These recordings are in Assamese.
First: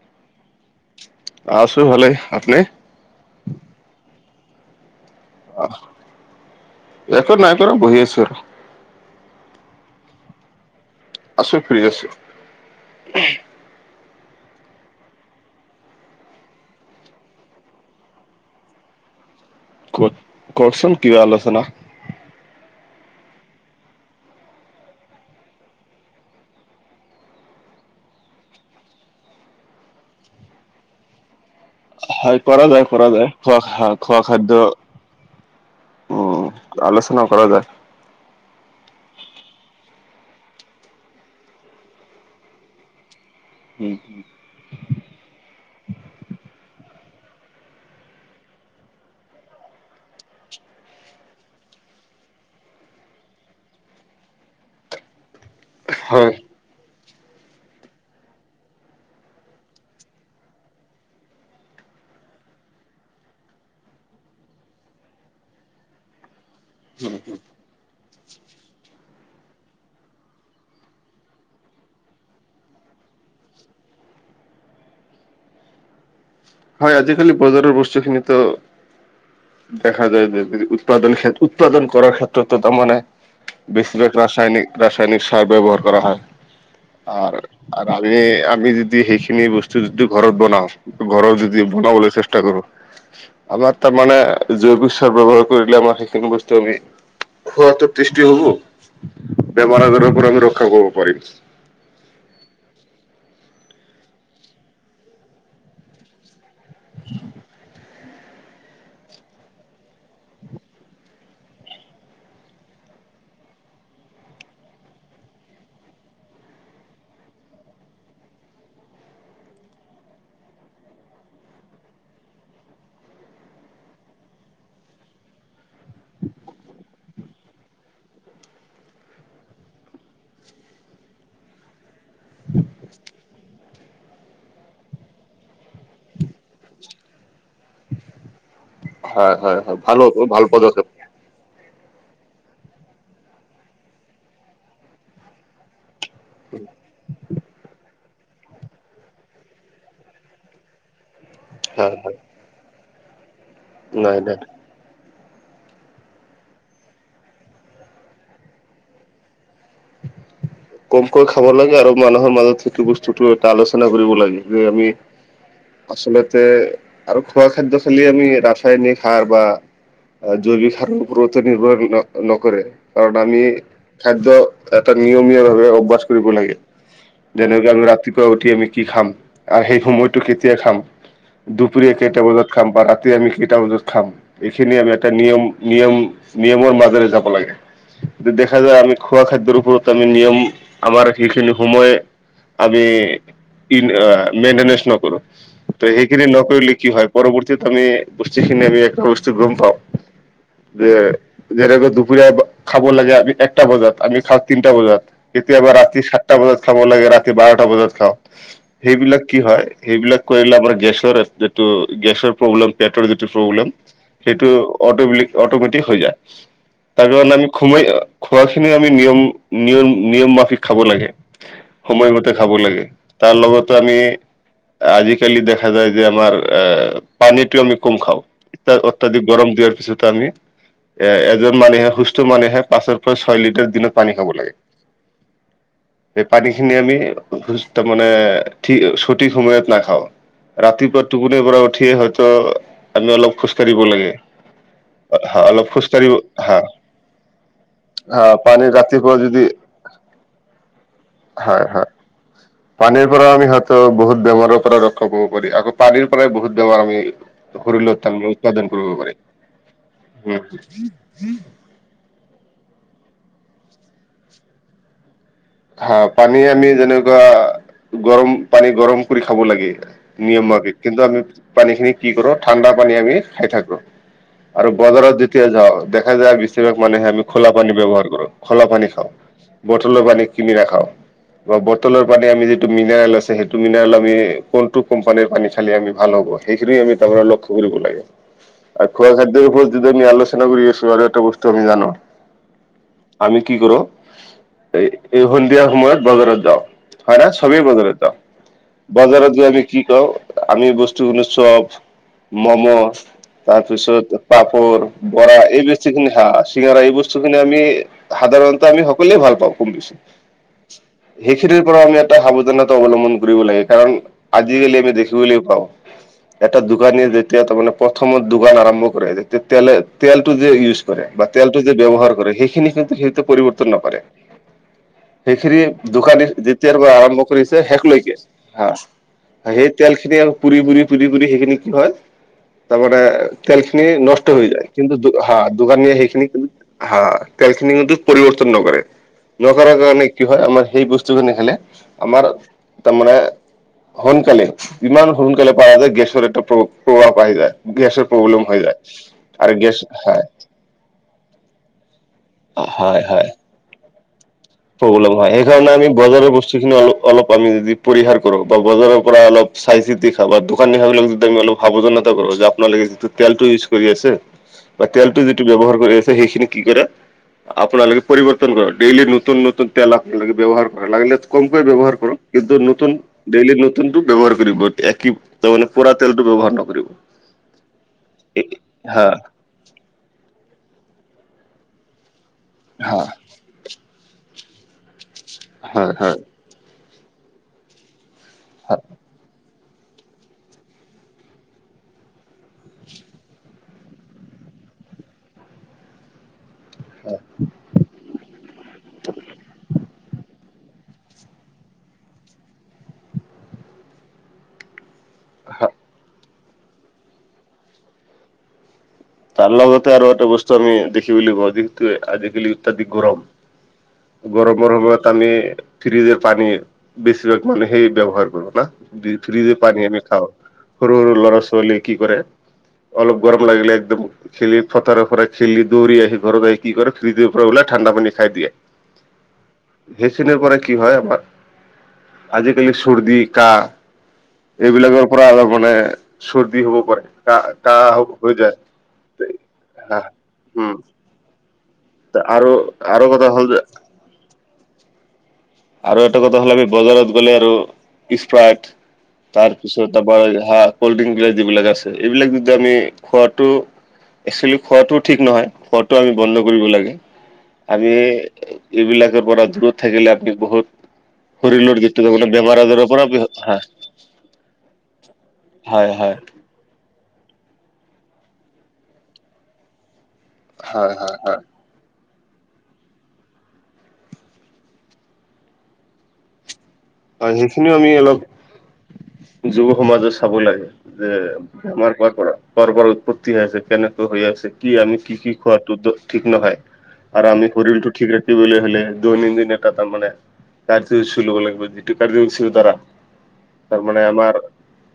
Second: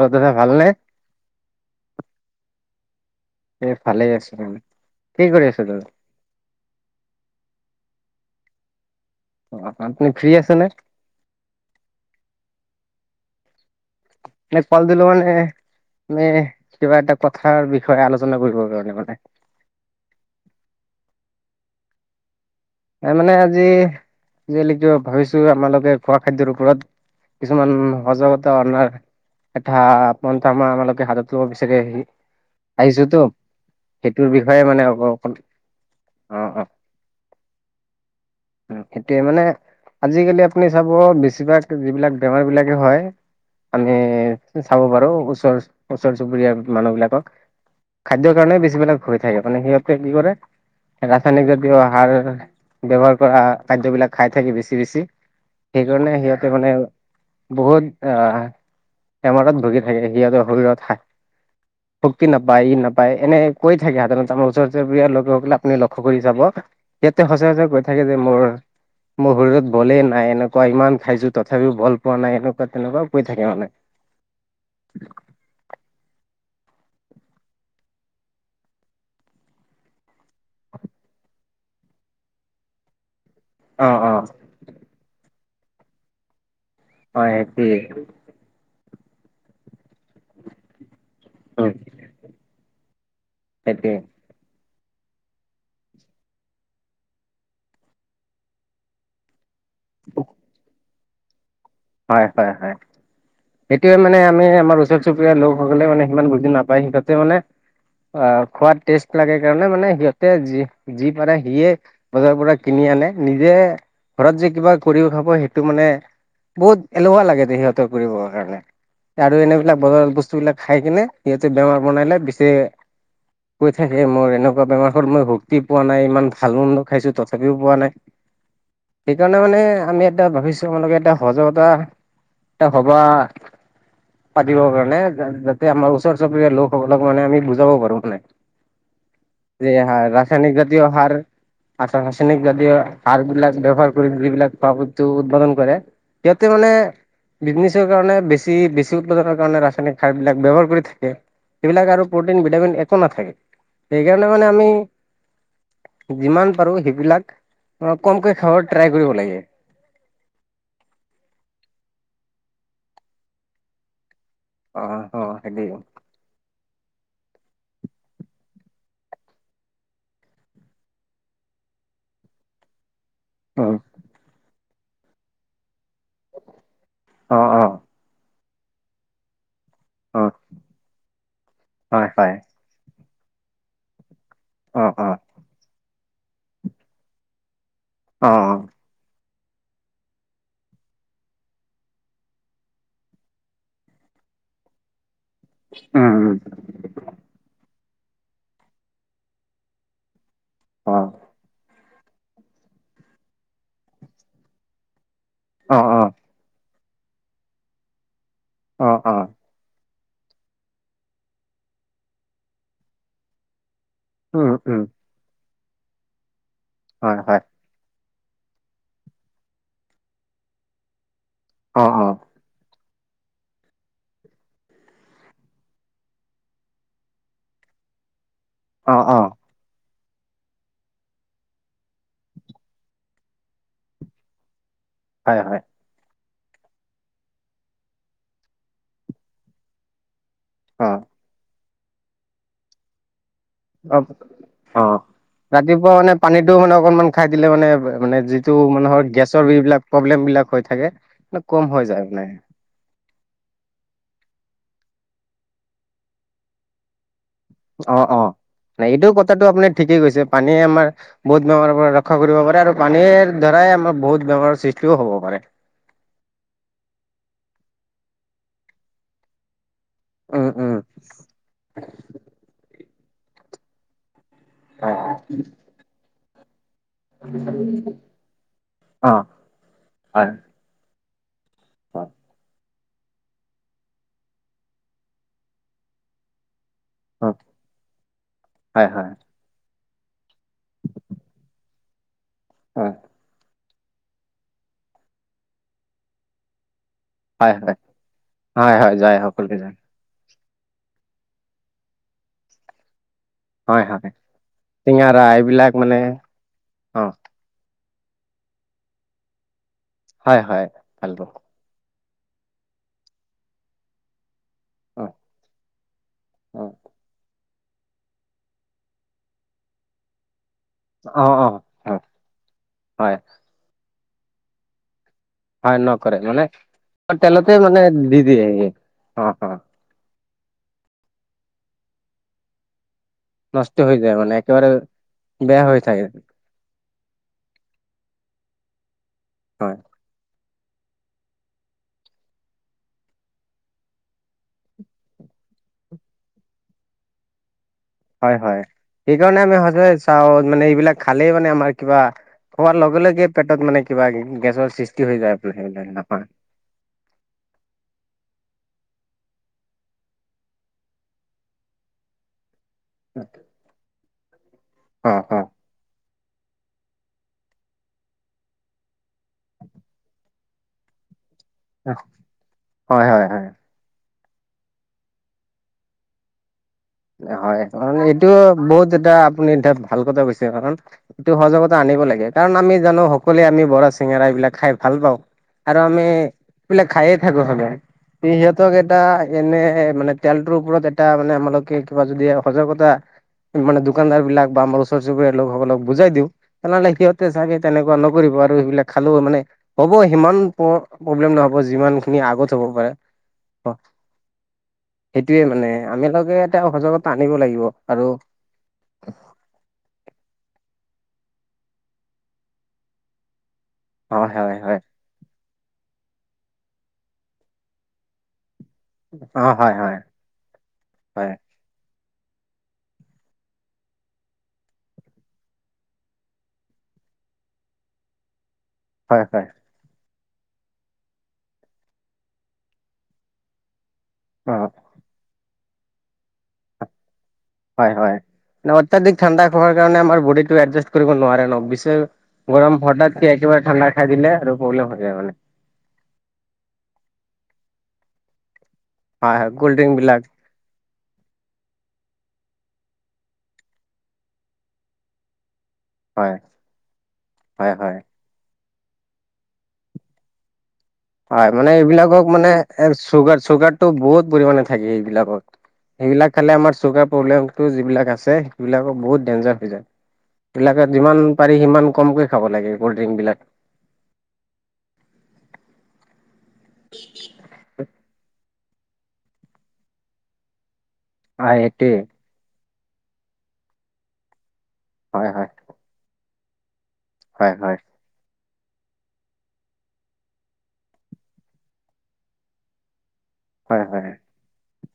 অ দাদা ভাল নে আছো ভালেই আপনি এই ফালে আছো মানে কি কৰি আছে আহ, দাদা একো নাই কৰা বহি আছো আৰু অ আপুনি ফ্ৰী আছে নে আছো ফ্ৰী আছো নেক পাল দিলো মানে নে কিবা এটা কথাৰ বিষয়ে আলোচনা কৰিবৰ কাৰণে মানে কত কওকচোন কি আলোচনা তাৰ মানে আজি যি নেকি ভাবিছো আপনালোকে খোৱা খাদ্যৰ ওপৰত কিছুমান সজাগতা অনাৰ এটা আ আমাৰ আপোনালোকে হাত লব বিচাৰে সি হয় কৰা যায় কৰা আহিছেতো যায় খোৱা খা- খোৱা সেইটোৰ খাদ্য বিষয়ে মানে অক অকণ উম আলোচনা কৰা যায় উম সেইটোয়ে মানে আজিকালি আপুনি চাব বেছিভাগ যিবিলাক বেমাৰ বিলাকে হয় উম, আমি চাব পাৰো ওচৰ ওচৰ চুবুৰীয়া মানুহ বিলাকক। খাদ্যৰ কাৰণে বেছি বিলাক হৈ থাকে মানে সিহঁতে কি কৰে ৰাসায়নিক জাতীয় আহাৰ ব্যৱহাৰ কৰা খাদ্যবিলাক খাই থাকি বেছি বেছি সেইকাৰণে হয় সিহঁতে মানে বহুত আহ বেমাৰত ভুগি থাকে সিহঁতৰ শৰীৰত হা শক্তি নাপায় ই নাপায়, এনে কৈ থাকে সাধাৰণতে আমাৰ ওচৰ -চুবুৰীয়া লোকসকলে আপুনি লক্ষ্য কৰি চাব সঁচা সঁচা কৈ থাকে যে মোৰ মোৰ শৰীৰত বলেই নাই এনেকুৱা ইমান খাইছো তথাপিও বল পোৱা নাই এনেকুৱা তেনেকুৱা কৈ থাকে মানে [unintelligible] হয় আজিকালি বজাৰৰ বস্তুখিনিতো দেখা যায় যে যি উৎপাদন ক্ষে উৎপাদন কৰাৰ ক্ষেত্ৰতো তাৰমানে অ বেছি অ ৰাচায়েনিক ৰাচায়েনিক চাৰ ব্যৱহাৰ কৰা হয় হয় আৰ আৰু সেইটোৱে আমি আমি যদি সেইখিনি বস্তু যদি ঘৰত বনাওঁ ঘৰত য উম বনাবলৈ চেষ্টা কৰো আমাৰ তাৰ সেইটোৱে মানে জৈৱিক চাৰ ব্যৱহাৰ কৰিলে আমাৰ সেইখিনি বস্তু আমি খোৱাটো টেষ্টি হব বেমাৰ আজাৰ পৰা আমি ৰক্ষা কৰিব পাৰিম হয়, হয়, হয় সেইটোৱে মানে আমি আমাৰ ওচৰ চুবুৰীয়াৰ লোকসকলে মানে সিমান বুজি নাপ বা সিহতে মানে অ খোৱাত টেষ্ট লাগে কাৰণে মানে সিহঁতে যি যি পাৰে সিয়ে বজাৰৰ পৰা কিনি আনে নিজে ঘৰত যে কিবা কৰিও খাব সেইটো মানে বহুত এলেহুৱা লাগে দে সিহঁতৰ কৰিবৰ কাৰণে। আৰু এনেবিলাক বজাৰ বস্তু বিলাক খাই কিনে সিহঁতে বেমাৰ বনাই লই পিছে কৈ থাকে মোৰ এনেকুৱা বেমাৰ হ'ল মই শক্তি পোৱা নাই ইমান ভাল মন্ড খাইছো তথাপিও পোৱা নাই। সেইকাৰণে মানে আমি এটা ভাবিছো আমালোকে এটা সজাকতা এ হ'বা পাতিবৰ কাৰণে যা যাতে আমাৰ ওচৰ -চুবুৰীয়া লোকসকলক মানে আমি বুজাব পাৰো মানে হয় হয় হয় ভাল সাৰ হ'ব, ভাল ৰাসায়নিক জাতীয় পদক্ষেপ। সাৰ আৰু ৰাসায়নিক যদিও সাৰ বিলাক ব্যৱহাৰ কৰি যিবিলাক খোৱা উৎপাদন কৰে সিহঁতে মানে বিজনেছৰ কাৰণে বেছি বেছি উৎপাদনৰ কাৰণে ৰাসায়নিক সাৰবিলাক ব্যৱহাৰ কৰি থাকে। এইবিলাক হয় আৰু হয় প্ৰটিন ভিটামিন একো নাথাকে, নাই সেইকাৰণে নাই মানে আমি যিমান পাৰো সেইবিলাক অ কমকে খাব ট্ৰাই কৰিব লাগে। কমকৈ খাব লাগে আৰু মানুহৰ মাজত সেইটো বস্তুটো এটা আলোচনা কৰিব লাগে। যে অ আমি অ হেৰি অ আচলতে আৰু খোৱা খাদ্য খালি আমি ৰাসায়নিক সাৰ বা জৈৱিক সাৰ উপৰত নিৰ্ভৰ ন নকৰে। কাৰণ আমি খাদ্য এটা নিয়মীয়া ভাৱে অভ্যাস কৰিব লাগে। অ অ যেনেক ধৰা ৰাতিপুৱা উঠি আমি কি খাম। আৰু সেই সময়টো অ কেতিয়া খাম, দুপৰীয়া হয় কেইটা হয় বজাত খাম বা ৰাতি আমি কেইটা বজাত খাম। এইখিনি অ আমি অ এটা নিয়ম, নিয়ম, নিয়মৰ মাজেৰে যাব লাগে অ অ দেখা যায় আমি খোৱা খাদ্যৰ ওপৰত আমি নিয়ম আমাৰ সেইখিনি সময়ে আমি মেইনটেনেঞ্চ নকৰো ত উম সেইখিনি উম নকৰি কি হয় পৰৱৰ্তীত আমি বস্তুখিনি আমি একটা বস্তু গম পাওঁ যে অ যেনেকৈ দুপৰীয়া খাব লাগে আমি একটা বজাত, আমি খাওঁ তিনটা বজাত। অ', কেতিয়াবা ৰাতি অ', সাতটা বজাত খাব লাগে, ৰাতি বাৰটা বজাত খাওঁ, অ', সেইবিলাক অ', কি হয় সেইবিলাক কৰিলে আমাৰ গেছৰ যিটো গেছৰ প্ৰব্লেম, পেটৰ যিটো প্ৰব্লেম উম, সেইটো উম, অটোমেটিক অটোমেটিক হৈ যায়, তাৰ হয়, কাৰণে হয়, আমি খোমাই খোৱাখিনি নিয়ম, নিয়ম, নিয়ম মাফিক খাব লাগে অ', অ', সময়মতে খাব লাগে তাৰ লগত আমি আজিকালি দেখা যায় যে আমাৰ আহ পানীটো আমি কম খাওঁ। অ', অ', অত্যাধিক গৰম দিয়াৰ পিছত আমি এ এজন মানুহে, সুস্থ মানুহে পাঁচৰ পৰা ছয় লিটাৰ দিনত পানী খাব লাগে। হয় হয়। এই পানীখিনি আমি সুস্থ মানে সঠিক সময়ত নাখাওঁ। অ', ৰাতিপুৱা টুপনিৰ পৰা উঠিয়ে হয়তো আমি অলপ খোজ অ অ অলপ ৰাতিপুৱা খোজকাঢ়িব মানে পানীটো হা মানে অকনমান খাই দিলে মানে মানে হা যি টো পানী মানুহৰ ৰাতিপুৱা যদি গেছৰ এইবিলাক প্ৰব্লেম বিলাক হৈ থাকে হয় কম হয়। হৈ যায় মানে। পানীৰ পৰা আমি হয়তো বহুত বেমাৰৰ পৰা ৰক্ষা পাব পাৰি, আকৌ পানীৰ পৰাই বহুত বেমাৰ আমি শৰীৰত অ অ তাৰমানে উৎপাদন কৰিব এইটো পাৰি কথাটো আপোনাৰ ঠিকেই কৈছে পানীয়ে আমাৰ বহুত বেমাৰৰ পৰা ৰক্ষা কৰিব পাৰে আৰু পানীৰ দ্বাৰাই আমাৰ বহুত বেমাৰৰ সৃষ্টিও হ'ব পাৰে। হা পানী আমি যেনেকুৱা গৰম পানী গৰম কৰি খাব লাগে। উম, উম, নিয়মীয়াকৈ কিন্তু আমি পানীখিনি কি কৰো ঠাণ্ডা পানী আমি খাই থাকো। আৰু হয়, বজাৰত যেতিয়া যাও দেখা যায় বেচিভাগ মানুহে আমি খোলা পানী ব্যৱহাৰ কৰো খোলা পানী খাওঁ, অ', বটলৰ পানী হয়, কিনি নাখাওঁ। বা বতলৰ হয়, পানী যি টো মিনাৰেল আছে, সেইটো মিনাৰেল আমি কোনটো কম্পানীৰ পানী খালি আমি ভাল হ'ব সেইখিনি আমি হয়, লক্ষ্য কৰিব লাগে। আৰু হয়, হয়, খোৱা খাদ্য ওপৰত যদি আমি আলোচনা কৰি আছো আৰু এটা বস্তু আমি জানো হয়, আমি কি কৰো এই এই সন্ধিয়া সময়ত বজাৰত যাও। হয় ন চবেই বজাৰত যাও, হয়, হয়, যায় বজাৰত সকলোৱে যাম যায়, কি খাও আমি বস্তু আনো চব, ম'ম', হয়, হয়। তাৰপিছত পাপৰ, চিঙাৰা বৰা এই এইবিলাক মানে বেছিখিনি এই অ বস্তু খিনি আমি সাধাৰণতে আমি সকলোৱে ভাল পাওঁ কম বেছি। হয় হয় ভাল কথা। সেইখিনিৰ পৰা আমি এটা সাৱধানতা অৱলম্বন কৰিব লাগে। কাৰণ আজি-কালি আমি অ দেখিবলৈ পাওঁ এটা অ দোকানীয়ে যে তেতিয়া তাৰমানে প্ৰথমত দুবাৰ আৰম্ভ কৰে। তেতিয়া তেলে তেলটো যে ইউজ কৰে অ বা অ তেলটো যে অ ব্যৱহাৰ কৰে সেইখিনি কিন্তু হয় সিহঁতে পৰিৱৰ্তন নকৰে। সেইখিনি হয় নকৰে দোকানী মানে যেতিয়াৰ পৰা আৰম্ভ তেলতে কৰিছে মানে শেষলৈকে দি দিয়ে সি হা, অ অ সেই তেল খিনি পুৰি পুৰি, পুৰি পুৰি সেইখিনি কি হয় তাৰমানে নষ্ট তেলখিনি হৈ যায় মানে নষ্ট হৈ একেবাৰে যায়, কিন্তু হা বেয়া হৈ দোকানীয়ে থাকে সেইখিনি কিন্তু হা, কেলখিনি কিন্ত পৰিৱৰ্তন নকৰে। খোৱাৰ হয় কাৰণে কি হয়, আমাৰ সেই বস্তু খিনি খালে আমাৰ তাৰমানে সোনকালে ইমান সোনকালে পা যায় গেছৰ এটা প্ৰ প্ৰভাৱ আহি যায়, গেছৰ হয়, প্ৰব্লেম হৈ হয়। যায় সেইকাৰণে আৰু আমি গেছ সদায় হয় চাও মানে এইবিলাক খালেই মানে আমাৰ কিবা খোৱাৰ হয় লগে হয় লগে পেটত মানে কিবা গেছৰ সৃষ্টি প্ৰব্লেম হৈ হয়, যায় আপোনাৰ সেইকাৰণে সেইবিলাক আমি বজাৰৰ নহয় বস্তু বস্তুখিনি সেইখিনি অলপ অলপ আমি যদি পৰিহাৰ কৰোঁ বা বজাৰৰ পৰা অলপ চাই চিতি খাওঁ বা দোকানী খোৱাবিলাক যদি আমি অলপ সাৱধানতা কৰো যে আপোনালোকে যিটো তেলটো ইউজ কৰি আছে বা অ তেলটো অ যিটো ব্যৱহাৰ কৰি আছে সেইখিনি কি কৰে আপোনালোকে পৰিৱৰ্তন কৰক। ডেইলি ন নতুন-নতুন তেল আপোনালোকে ব্যৱহাৰ কৰক। লাগিলে কমকৈ ব্যৱহাৰ কৰক, কিন্তু নতুন হয় হয় হয় ডেইলি নত তুনটো ব্যৱহাৰ কৰিব এতিয়া। [unintelligible] তাৰ মানে পোৰা তেলটো ব্যৱহাৰ নকৰিব। হয় মানে এইটো বহুত হা এটা আপুনি এতিয়া ভাল কথা কৈছে, কাৰণ এইটো সজাগতা আনিব লাগে। কাৰণ আমি হা জানো সক সকলোৱে আমি বৰা, চিঙেৰা এইবিলাক খাই ভাল পাওঁ আৰু হয় আমি হয় এইবিলাক খায়ে থাকো সদায়। আমি সিহঁতক এটা এনে মানে তেলটোৰ ওপৰত এটা মানে আমালোকে কিবা যদি সজাগতা মানে দোকানদাৰ বিলাক বা আমাৰ ওচৰ চুবুৰীয়া লোকসকলক বুজাই দিওঁ তেনেহ'লে সিহঁতে চাগে তেনেকুৱা নকৰিব আৰু সেইবিলাক খালেও মানে হ'ব সিমান প প্ৰব্লেম নহ'ব যিমান খিনি আগত হ'ব পাৰে। অ। সেইটোৱে মানে আমিলোকে এটা সজাগতা আনিব লাগিব আৰু তাৰ লগতে আৰু এটা বস্তু আমি দেখিবলৈ পাওঁ যিহেতু আজি-কালি অত্যাধিক গৰম। হয় হয় গৰমৰ হয় সময়ত আমি ফ্ৰিজৰ পানী বেছিভাগ মানে সেই ব্যৱহাৰ কৰো না? অ ফ্ৰিজৰ হয় পানী হয় আমি খাওঁ। সৰু-সৰু হয় ল'ৰা-ছোৱালী কি কৰে অলপ গৰম লাগিলে একদম খেলি পথাৰৰ পৰা খেলি দৌৰি আহি ঘৰত আহি কি কৰে, ফ্ৰিজৰ পৰা ওলাই ঠাণ্ডা পানী খাই দিয়ে। হয়, হয়। সেইখিনি পৰা কি হয় আমাৰ আজি-কালি চৰ্দি, কাহ অ এইবিলাকৰ পৰা অলপ মানে চৰ্দি হ'ব পাৰে, কাহ হয় কাহ হয়, হৈ যায় মানে অত্যাধিক ঠাণ্ডা খোৱাৰ হা কাৰণে আমাৰ বডীটো উম এডজাষ্ট কৰিব নোৱাৰে ন। বেছ আৰু কে গৰম আৰু কথা হঠাৎকে হ'ল যে একেবাৰে ঠাণ্ডা খাই দিলে আৰু প্ৰব্লেম হৈ যায় মানে। আৰু এটা কথা হ'লে বজাৰত গ'লে আৰু ইছস্প্ৰাইট হয় হয় কল্ড ড্ৰিংক তাৰপিছত বিলাক আমাৰ হা কল্ড ড্ৰিংকবিলাক যিবিলাক আছে, এইবিলাক যদি আমি খোৱাটো একচুৱেলি খোৱাটো ঠিক নহয়। খোৱা টো আমি হয় বন্ধ কৰিব লাগে। হয় আমি হয় এইবিলাকৰ পৰা দূৰত থাকিলে আমি বহুত হয়, মানে শৰীৰৰ যিটো তাৰমানে এইবিলাকক মানে বেমাৰ আজাৰৰ পৰা হয় চুগাৰ-চুগাৰটো বহুত পৰিমাণে থাকে এইবিলাকত। হয়। হয় এইবিলাক খালে আমাৰ চুগাৰ প্ৰব্লেমটো যিবিলাক আছে সেইবিলাকৰ বহুত ডেঞ্জাৰ হৈ যায়। [unintelligible] এইবিলাকক হয় হয় যিমান হয় পাৰি সিমান কমকৈ খাব লাগে ক'ল্ড ড্ৰিংকবিলাক। হয় সেইখিনিও আমি অলপ যুৱ সমাজে চাবই লাগে। যে হয় বেমাৰ সেইটোৱে ক'ৰ পৰা, ক'ৰ পৰা উৎপত্তি হৈ আছে, কেনেকৈ হৈ আছে, কি আমি কি-কি হয় হয় খোৱা [unintelligible] টো ঠিক নহয় আৰু আমি হয় হয় শৰীৰটো ঠিক ৰাখিবলে হ'লে দৈনন্দিন এটা তাৰমানে [unintelligible] ল'ব লাগিব [unintelligible] [unintelligible] দ্বাৰা হয় তাৰমানে হয় আমাৰ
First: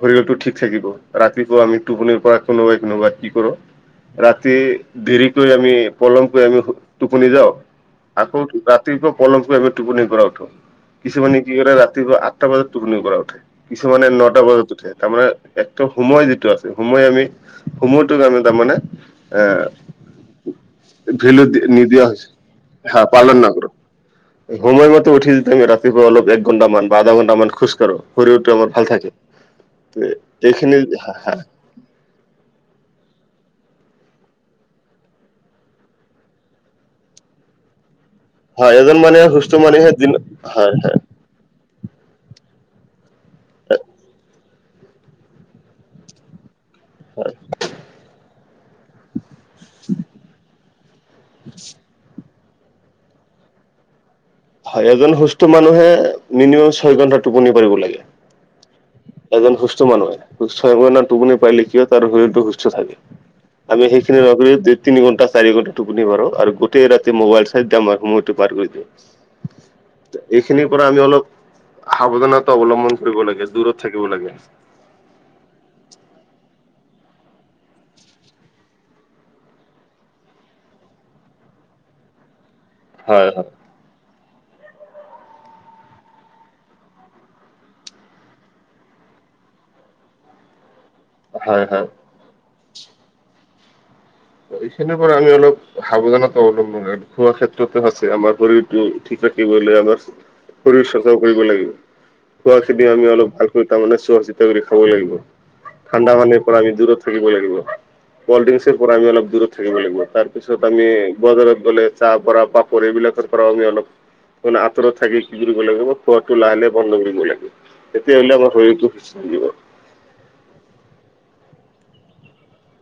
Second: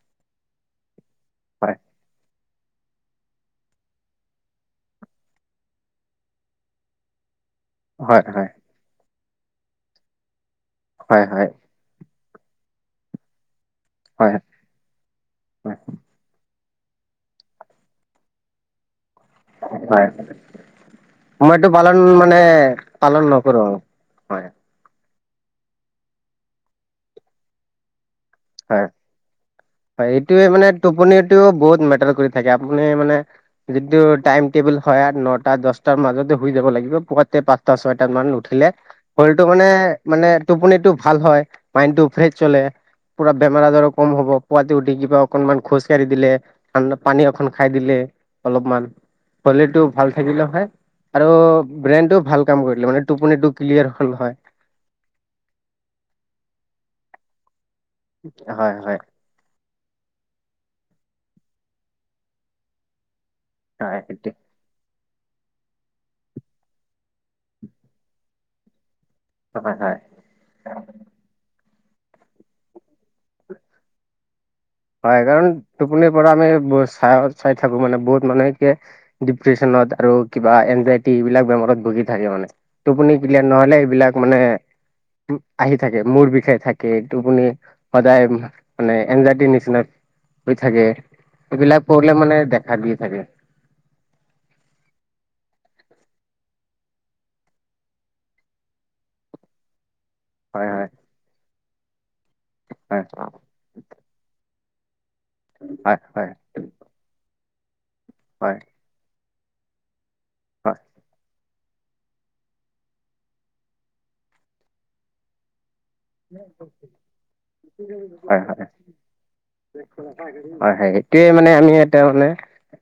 শৰীৰটো ঠিক থাকিব। ৰাতিপুৱা হয় আমি টোপনিৰ পৰা কোনোবাই-কোনোবাই কি কৰোঁ ৰাতি দেৰিকৈ আমি পলমকৈ আমি শু টোপনি যাওঁ হয় আকৌ হয় উঠো ৰাতিপুৱা পলমকৈ আমি টোপনিৰ পৰা উঠো হয় কিছুমানে হয় কি ৰাতিপুৱা আঠটা বজাত টোপনিৰ পৰা উঠে, কিছুমানে হয় নটা বজাত উঠে। তাৰমানে হয় একটো সময় যিটো আছে, সময় আমি সময়টোক আমি তাৰমানে এ হয়। ভেলু আমাৰটো পালন নিদিয়া হৈছে মানে পালন নকৰো। হয়। সময়মতে উঠি যদি আমি ৰাতিপুৱা অলপ এক ঘণ্টামান বা আধা ঘণ্টামান খোজকাঢ়ো শৰীৰটো আমাৰ হয় ভাল থাকে। হয় এইটোৱেই মানে এইখিনি টোপনিটোও বহুত মেটাৰ কৰি থাকে আপুনি মানে যিটো টাইম টেবুল হয় আ নটা, দছটাৰ মাজতে শুই যাব লাগিব পুৱাতে পাঁচটা, ছয়টা মান উ উঠিলে হয় এজন মানুহে শৰীৰটো সুস্থ মানুহে দিন মানে-মানে হয় টোপনিটো ভাল হয়। মাইণ্ডটো ফ্ৰেছ চলে, পুৰা বেমাৰ-আজাৰো কম হব পুৱাতে উঠি কিবা অকনমান খোজকাঢ়ি দিলে ঠাণ্ডা পানী এখন খাই দিলে, অলপমান শলীলটো ভাল থাকিলে হয় আৰু ব্ৰেইনটোও ভাল কাম কৰিলে মানে টোপনিটো ক্লিয়াৰ হল হয় হয় এজন সুস্থ মানুহে মিনিমাম ছয় ঘন্টা টোপনি পাৰিব লাগে। হয়-হয় এজন সুস্থ মানুহে সুস্থ মানে টোপনি পাৰিলে কি হয় তাৰ শৰীৰটো সুস্থ থাকে। আমি হয় সেইখিনি সেইটো নকৰি দেত তিনি ঘণ্টা, চাৰি ঘন্টা টোপনি মাৰো আৰু গোটেই ৰাতি মোবাইল চাই এদাম সময়টো পাৰ কৰি দিওঁ [unintelligible] হয়-হয় এইখিনিৰ পৰা আমি অলপ সাৱধানতা অৱলম্বন কৰিব লাগে, দূৰত থাকিব লাগে। হয় কাৰণ টোপনিৰ পৰা আমি ব চাই-চাই থাকো মানে বহুত মানুহ কে ডিপ্ৰেচনত আৰু কিবা এনজাইটি এইবিলাক বেমাৰত ভুগি থাকে মানে টোপনি হয় ক্লিয়াৰ হয় নহলে এইবিলাক মানে আহি থাকে মূৰ বিষাই থাকে, টোপনি সদায় মানে এনজাইটি নি নিচিনা হৈ থাকে হয় হয় এইবিলাক কৰিলে মানে দেখা দি থাকে এইখিনিৰ পৰা আমি অলপ সাৱধানতা অৱলম্বন খোৱা ক্ষেত্ৰতো আছে আমাৰ শৰীৰটো ঠিক ৰাখিবলৈ আমাক হয় শৰীৰ হয় চচা কৰিব লাগিব খোৱা খিনি হয় আমি অলপ ভালকৈ তাৰমানে চোৱাচিতা কৰি খাব লাগিব হয় ঠাণ্ডা হয় হয়। পানীৰ পৰা আমি দূৰত থাকিব লাগিব, কল্ড হয় হয় ড্ৰিংকচৰ পৰা আমি অলপ দূৰত থাকিব লাগিব তাৰ তাৰপিছত আমি বজাৰত গ'লে চাহ পৰা পাপৰ এইবিলাকৰ পৰাও আমি অলপ মানে আঁতৰত থাকি কি কৰিব লাগিব খোৱাটো লাহে লাহে বন্ধ কৰিব লাগিব তেতিয়াহলে আমাৰ শৰীৰটো সুস্থ থাকিব হয়-হয় সেইটোৱেই মানে আমি এটা মানে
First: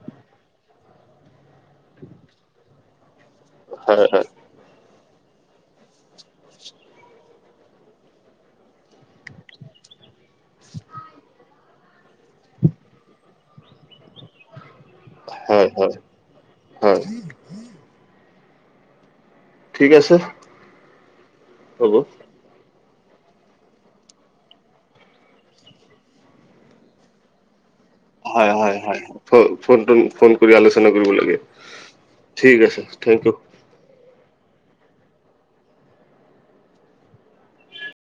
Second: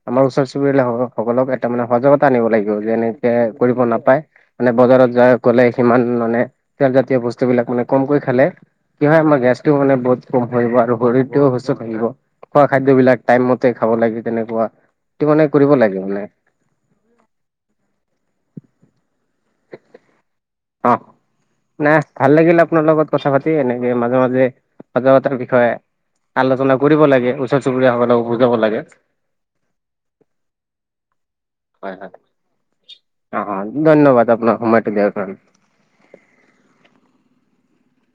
আমাৰ ওচৰ চুবুৰীয়াসকলক [unintelligible] তাৰ মানে সজাগতা আনিব লাগিব যে এনেকে কৰিব হয় নাপায় হয় মানে বজাৰত যাই গ'লে সিমান মানে তেলজাতীয় বস্তুবিলাক মানে কমকৈ খালে কি হয় আমাৰ গেছটোও মানে বহুত কম থাকিব আৰু শৰীৰটোও সুস্থ থাকিব। খোৱা খাদ্যবিলাক টাইম মতে খাব লাগে তেনেকুৱা সেইটো মানে হয় কৰিব হয় লাগে মানে হয় ঠিক আছে অ হ'ব। নাই ভাল লাগিল আপোনাৰ লগত কথা পাতি এনেকে মাজে মাজে সজাগতাৰ বিষয়ে আলোচনা কৰিব লাগে ওচৰ চুবুৰীয়াসকলক হয় হয় হয় ফ' ফ'নটো ফ'ন কৰি আলোচনা কৰিব লাগে হয় হয় ঠিক আছে থেংক ইউ। অ অ ধন্যবাদ আপোনাক সময়টো দিয়াৰ কাৰনে